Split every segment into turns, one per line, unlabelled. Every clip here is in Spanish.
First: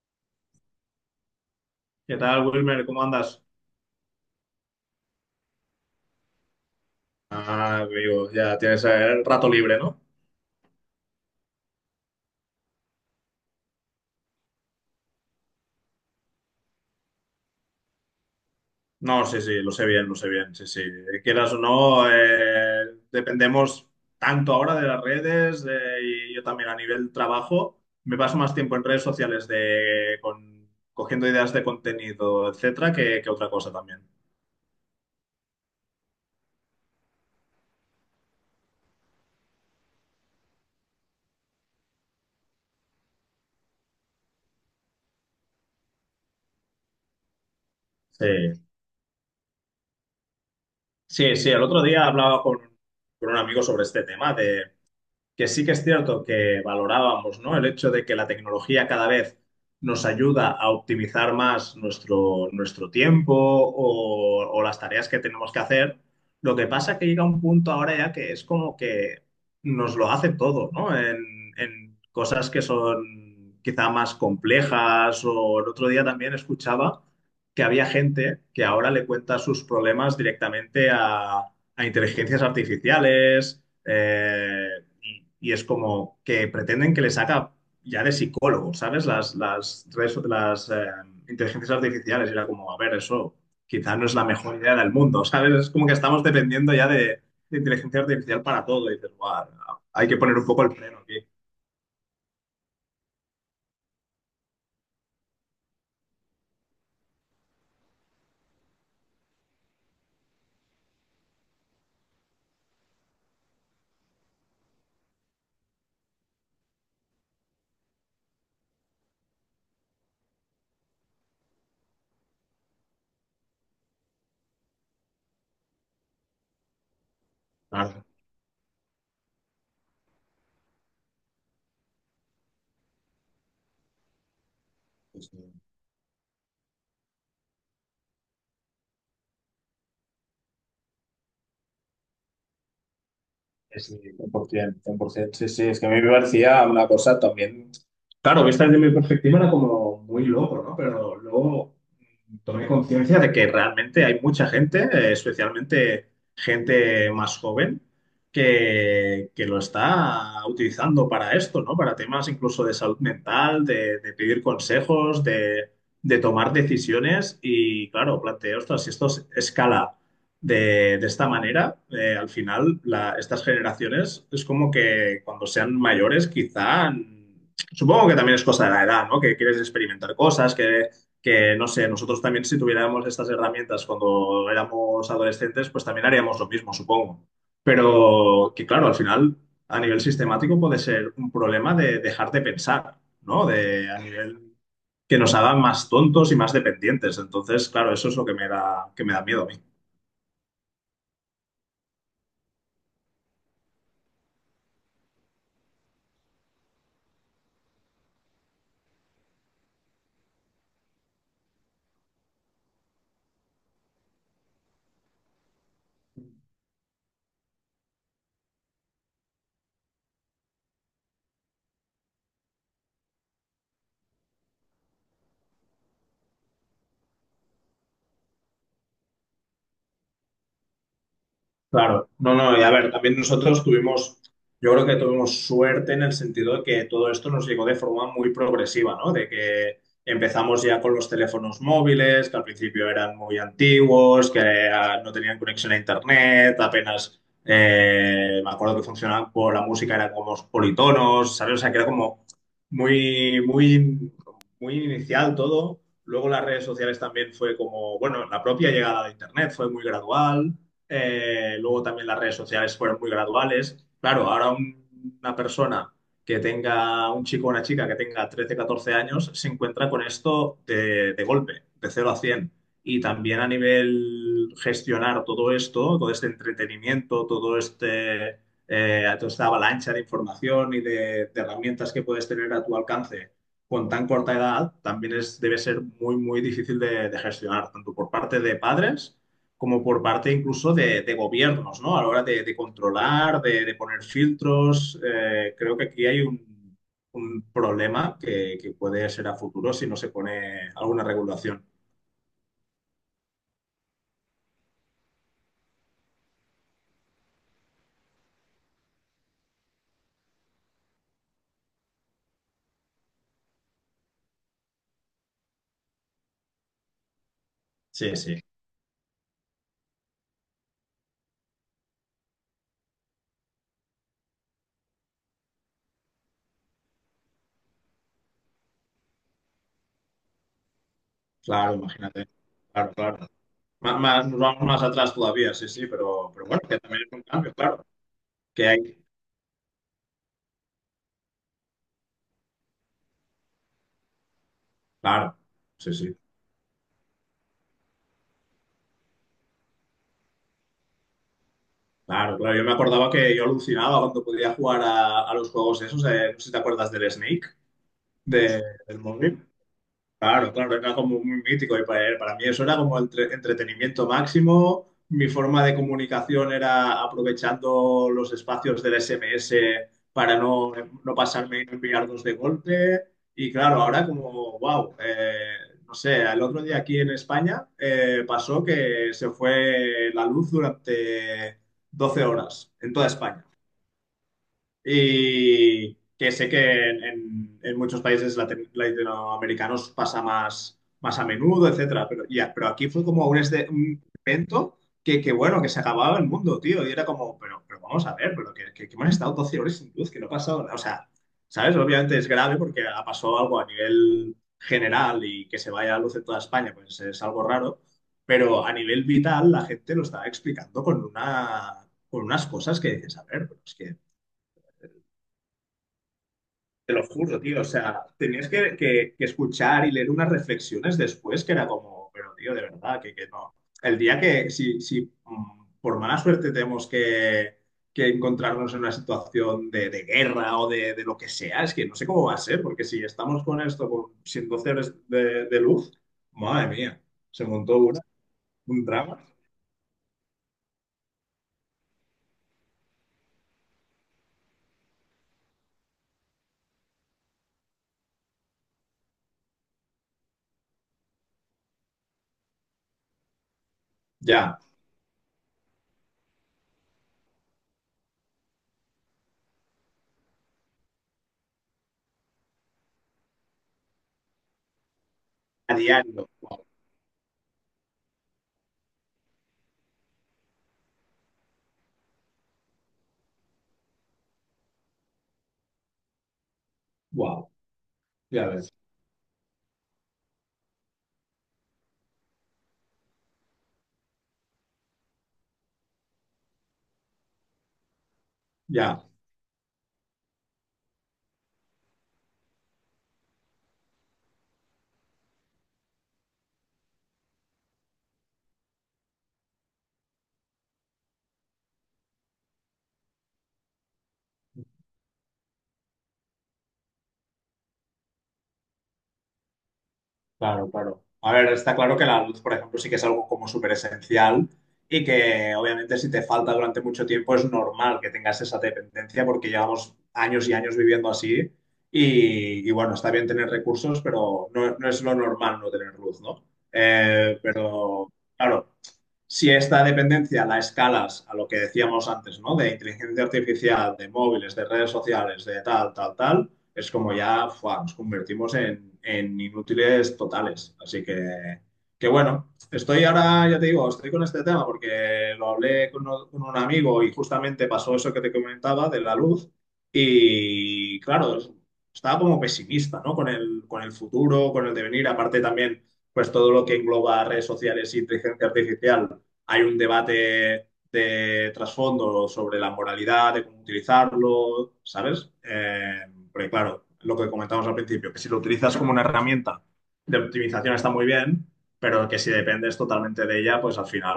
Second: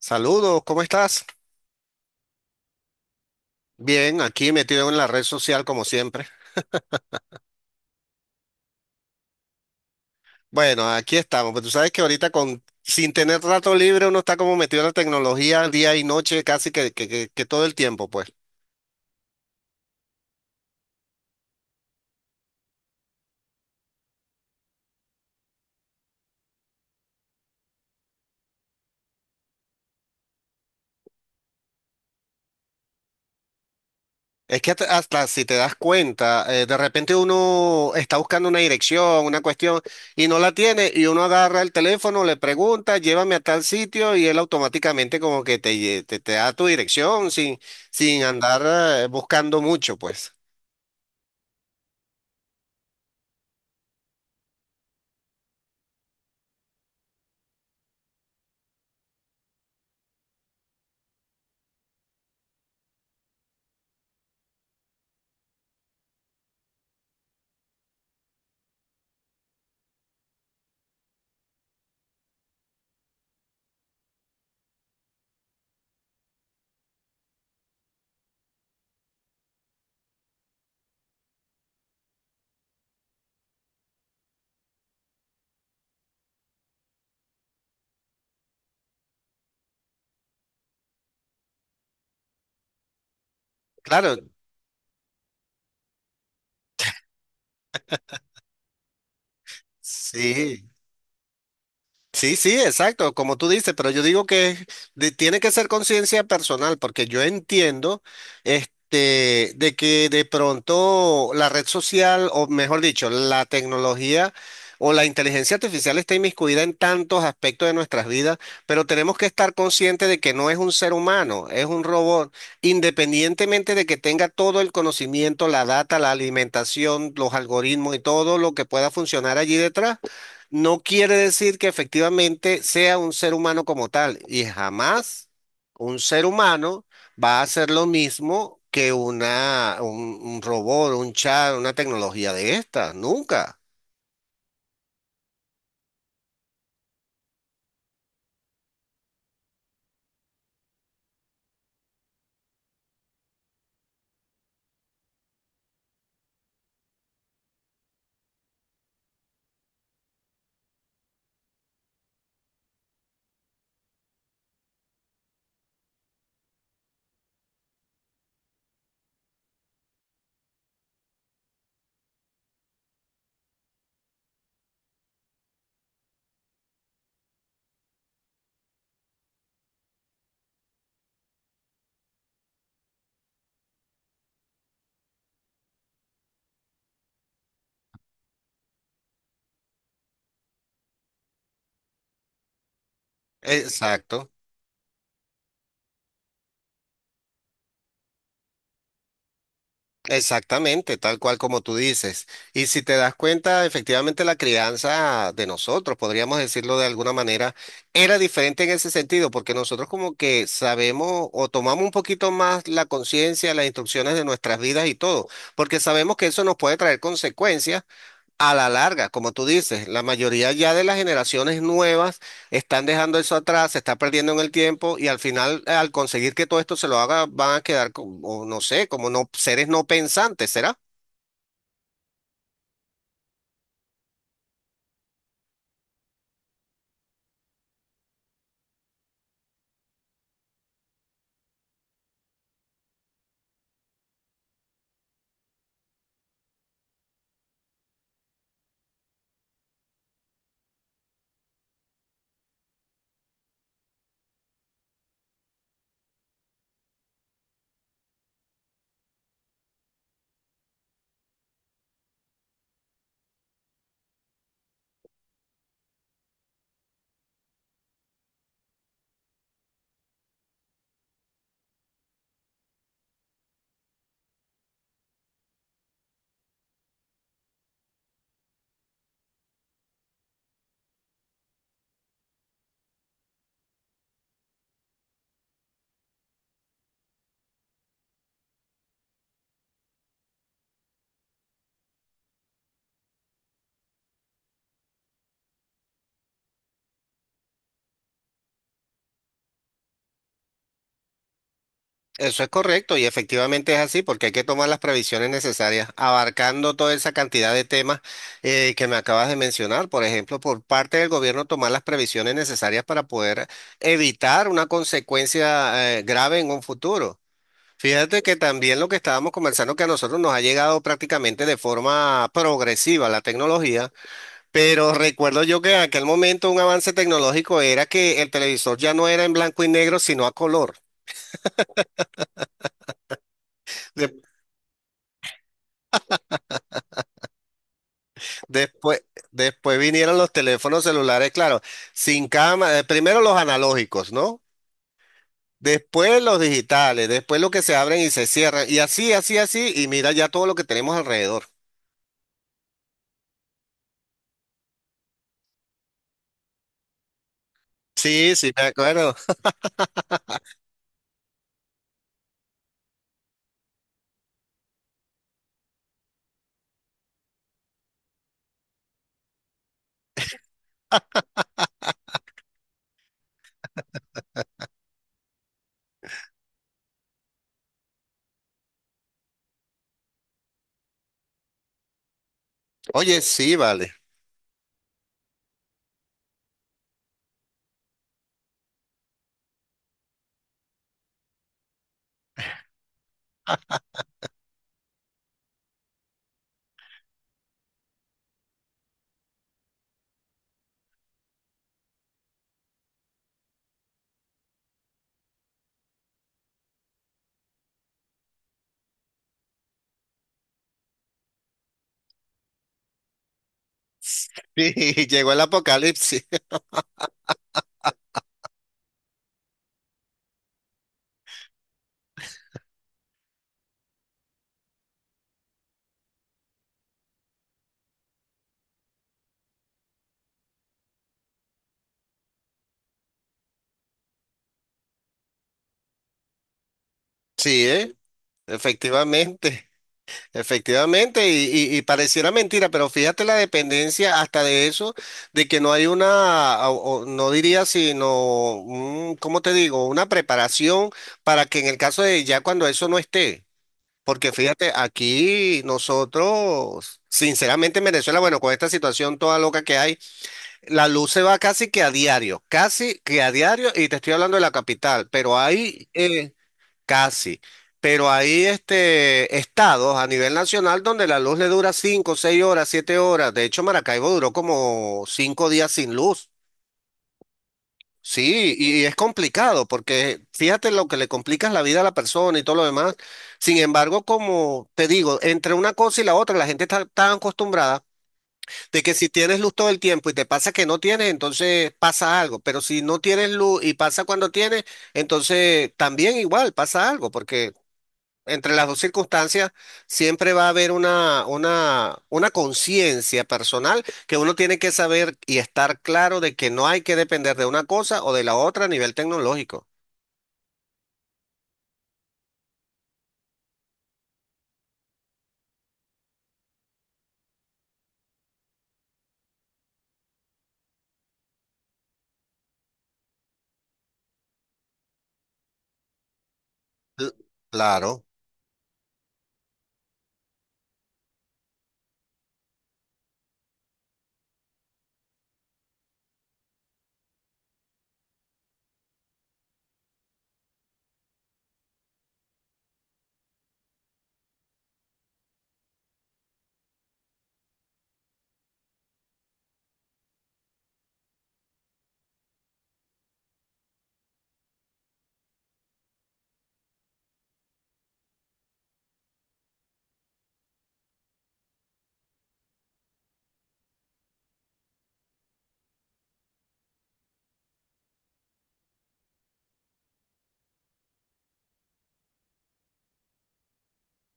Saludos, ¿cómo estás?
¿Qué tal, Wilmer? ¿Cómo andas?
Bien, aquí metido en la red social como siempre.
Ah, amigo, ya tienes el rato libre, ¿no?
Bueno, aquí estamos, pero tú sabes que ahorita con, sin tener rato libre uno está como metido en la tecnología día y noche casi que todo el tiempo, pues.
No, sí, sí, lo sé bien, sí, sí. Quieras o no, dependemos tanto ahora de las redes y yo también a nivel trabajo. Me paso más tiempo en redes sociales de, cogiendo ideas de contenido, etcétera, que otra cosa también.
Es que hasta si te das cuenta, de repente uno está buscando una dirección, una cuestión, y no la tiene, y uno agarra el teléfono, le pregunta, llévame a tal sitio, y él automáticamente como que te da tu dirección sin
Sí,
andar buscando mucho, pues.
sí, sí. El otro día hablaba con un amigo sobre este tema que sí que es cierto que valorábamos, ¿no? El hecho de que la tecnología cada vez nos ayuda a optimizar más nuestro tiempo o las tareas que tenemos que hacer. Lo que pasa es que llega un punto ahora ya que es como que nos lo hace todo, ¿no? En cosas que son quizá más complejas o el otro día también escuchaba que había gente que ahora le cuenta sus problemas directamente a inteligencias artificiales y es como que pretenden que les haga ya de psicólogo, ¿sabes? Las inteligencias artificiales y era como, a ver, eso quizás no es
Claro,
la mejor idea del mundo, ¿sabes? Es como que estamos dependiendo ya de inteligencia artificial para todo y dices, "Buah, hay que poner un poco
sí.
el freno aquí".
Sí, sí, exacto, como tú dices, pero yo digo que tiene que ser conciencia personal, porque yo entiendo este, de que de pronto la red social, o mejor dicho, la tecnología o la inteligencia artificial está inmiscuida en tantos aspectos de nuestras vidas, pero tenemos que estar conscientes de que no es un ser humano, es un robot, independientemente de que tenga todo el conocimiento, la data, la alimentación, los algoritmos y
Claro,
todo lo que pueda funcionar allí detrás no quiere decir que efectivamente sea un ser humano como tal, y jamás
pues,
un ser humano va a hacer lo mismo que un robot, un chat, una tecnología de estas, nunca.
sí, sí, es que a mí me parecía una cosa también. Claro, vista desde mi perspectiva era como muy loco, ¿no? Pero luego tomé conciencia de que realmente hay mucha gente, especialmente gente más joven, que lo está utilizando para esto, ¿no? Para temas incluso de salud mental, de pedir consejos, de tomar decisiones. Y claro, planteo, ostras, si escala de esta manera, al final estas generaciones es como que cuando sean mayores quizá... Supongo que también es cosa de la edad, ¿no? Que quieres experimentar cosas, que no sé, nosotros también si tuviéramos estas herramientas cuando éramos adolescentes, pues también haríamos lo mismo, supongo. Pero que claro, al final, a nivel sistemático puede ser un problema de dejar de pensar, ¿no? De, a
Exacto.
nivel que nos hagan más tontos y más dependientes. Entonces, claro, eso es lo que que me da miedo a mí.
Exactamente, tal cual como tú dices. Y si te das cuenta, efectivamente la crianza de nosotros, podríamos decirlo de alguna manera, era diferente en ese sentido, porque nosotros como que sabemos o tomamos un poquito más la conciencia, las instrucciones de nuestras vidas y todo, porque sabemos que eso nos puede traer consecuencias a la larga, como tú dices, la mayoría ya de las generaciones nuevas están dejando eso atrás, se está perdiendo en el tiempo y al final, al conseguir que todo esto se lo haga, van a quedar como, no sé, como no, seres no pensantes, ¿será?
Claro, no, no, y a ver, también nosotros tuvimos, yo creo que tuvimos suerte en el sentido de que todo esto nos llegó de forma muy progresiva, ¿no? De que empezamos ya con los teléfonos móviles, que al principio eran muy antiguos, que ah, no tenían conexión a internet, apenas, me acuerdo que funcionaban por la música, eran como politonos, ¿sabes? O sea, que era como muy, muy, muy inicial todo. Luego las redes sociales también fue como, bueno, la propia llegada de internet fue muy gradual. Luego también las redes sociales fueron muy graduales. Claro, ahora una persona que tenga, un chico o una chica que tenga 13 14 años, se encuentra con esto de golpe, de 0 a 100. Y también a nivel gestionar todo esto, todo este entretenimiento, todo este, toda esta avalancha de información y de herramientas que puedes tener a tu alcance con tan corta edad, también es, debe ser muy, muy difícil de gestionar, tanto por parte de padres como por parte incluso de gobiernos, ¿no? A la hora de controlar, de poner filtros. Eh, creo que aquí hay un problema que puede ser a futuro si no se pone alguna regulación.
Eso es correcto y efectivamente es así porque hay que tomar las previsiones necesarias, abarcando toda esa cantidad de temas que me acabas de mencionar. Por ejemplo, por parte del gobierno tomar las previsiones necesarias para poder evitar una consecuencia grave en un futuro.
Sí,
Fíjate que
sí.
también lo que estábamos conversando, que a nosotros nos ha llegado prácticamente de forma progresiva la tecnología, pero recuerdo yo que en aquel momento un avance tecnológico era que el televisor ya no era en blanco y negro, sino a color.
Claro, imagínate. Claro, claro.
De-
Nos vamos más atrás todavía, sí, sí, pero bueno, que también es un cambio, claro. Que
después,
hay,
después vinieron los teléfonos celulares, claro, sin cámara, primero los analógicos, ¿no?
claro, sí, sí.
Después los digitales, después los que se abren y se cierran, y así, así, así, y mira ya todo lo que tenemos alrededor.
Claro, claro. Yo me acordaba que yo alucinaba cuando podía jugar a los juegos esos. Eh, no sé si te acuerdas del Snake,
Sí, sí, me
de- del
acuerdo.
móvil. Claro, claro, era como muy mítico y para mí eso era como entretenimiento máximo. Mi forma de comunicación era aprovechando los espacios del SMS para no pasarme y no enviar dos de golpe. Y claro, ahora como, wow, no sé, el otro día aquí en España pasó que se fue la luz durante 12 horas en toda
Oye,
España.
sí, vale.
Y que sé que en, en muchos países latinoamericanos pasa más, más a menudo, etcétera. Pero, ya, pero aquí fue como un, un evento que, bueno, que se acababa el mundo, tío. Y era como, pero vamos a ver, pero que hemos estado 12 horas sin luz, que no ha pasado nada. O sea, ¿sabes? Obviamente es grave porque ha pasado algo a nivel general y que se vaya la luz en toda España, pues es algo raro. Pero a nivel vital, la gente lo estaba explicando con una, con unas cosas que dices, a ver, pero es que
Sí, llegó el apocalipsis.
te lo juro, tío. O sea, tenías que, que escuchar y leer unas reflexiones después que era como, pero tío, de verdad, que no. El día que, si, si por mala suerte tenemos que encontrarnos en una situación de guerra o de lo que sea, es que no sé cómo va a ser, porque si estamos con esto, con, sin 12 horas de luz, madre mía, se
Sí,
montó
¿eh?
una, un drama.
Efectivamente, efectivamente, y pareciera mentira, pero fíjate la dependencia hasta de eso, de que no hay una, o no diría sino, un, ¿cómo te digo? Una preparación para que en el caso de ya cuando eso no esté, porque
Ya,
fíjate, aquí nosotros, sinceramente en Venezuela, bueno, con esta situación toda loca que hay, la luz se va casi que a diario, casi que a diario, y te estoy hablando de la capital, pero
a
hay...
diario.
Casi. Pero hay este, estados a nivel nacional donde la luz le dura 5, 6 horas, 7 horas. De hecho, Maracaibo duró como 5 días sin luz.
Wow, ya
Sí,
ves,
y es complicado porque fíjate lo que le complicas la vida a la persona y todo lo demás. Sin embargo, como te digo, entre una cosa y la otra, la gente está tan acostumbrada de que
ya.
si tienes luz todo el tiempo y te pasa que no tienes, entonces pasa algo. Pero si no tienes luz y pasa cuando tienes, entonces también igual pasa algo, porque entre las dos circunstancias siempre va a haber una conciencia personal que uno tiene que saber y estar claro de que no hay que depender de una cosa o de la otra a nivel tecnológico.
Claro, claro. A ver, está claro que la luz, por ejemplo, sí que es algo como súper esencial y que obviamente si te falta durante mucho tiempo es normal que tengas esa dependencia porque llevamos años y años viviendo así y bueno, está bien tener recursos, pero no, no es lo normal no tener luz, ¿no?
Cl- Claro.
Pero claro, si esta dependencia la escalas a lo que decíamos antes, ¿no? De inteligencia artificial, de móviles, de redes sociales, de tal, tal, tal, es como ya fuá, nos convertimos en inútiles totales. Así que bueno, estoy ahora, ya te digo, estoy con este tema porque lo hablé con, con un amigo y justamente pasó eso que te comentaba de la luz y claro, estaba como pesimista, ¿no? Con el futuro, con el devenir, aparte también, pues todo lo que engloba redes sociales y inteligencia artificial hay un debate de trasfondo sobre la moralidad, de cómo utilizarlo, ¿sabes? Porque claro, lo que comentamos al principio, que si lo utilizas como una herramienta de optimización está muy bien, pero que si dependes totalmente de ella, pues al final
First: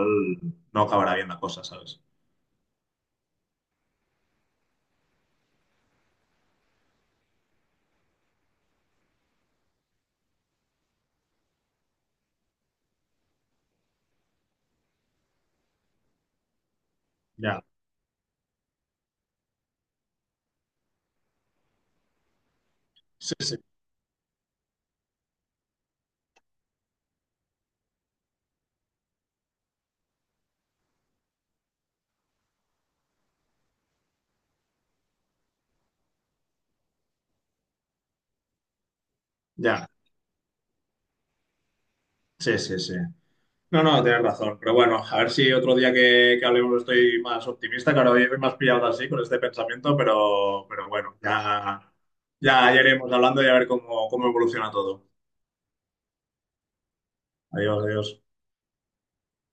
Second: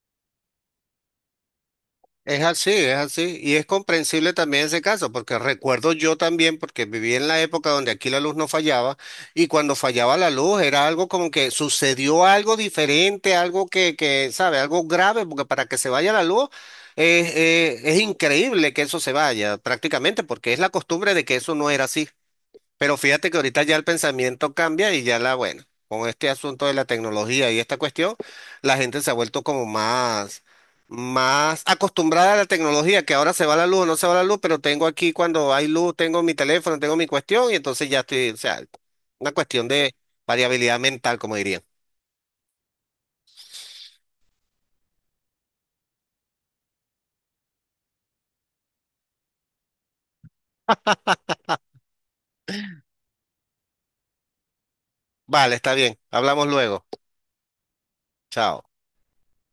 no acabará bien la cosa, ¿sabes?
Es así, es así. Y es comprensible también ese caso, porque recuerdo yo también, porque viví en la época donde aquí la luz no fallaba, y cuando fallaba la luz era algo como que sucedió algo diferente, algo que, ¿sabe? Algo grave, porque para que se vaya la luz
Ya,
es increíble que eso se vaya prácticamente, porque es la costumbre de que eso no era así. Pero fíjate
sí,
que
sí.
ahorita ya el pensamiento cambia y ya la, bueno, con este asunto de la tecnología y esta cuestión, la gente se ha vuelto como más, más acostumbrada a la tecnología, que ahora se va la luz o no se va la luz, pero tengo aquí cuando hay luz, tengo mi teléfono, tengo mi cuestión y entonces ya estoy, o sea, una cuestión
Ya,
de variabilidad mental, como dirían.
sí, sí, sí. No, no, tienes razón. Pero bueno, a ver si otro día que hablemos estoy más optimista. Claro, hoy me has pillado así con este pensamiento, pero bueno, ya, ya, ya iremos hablando y a ver cómo, cómo evoluciona todo.
Vale, está bien, hablamos luego.
Adiós, adiós.
Chao.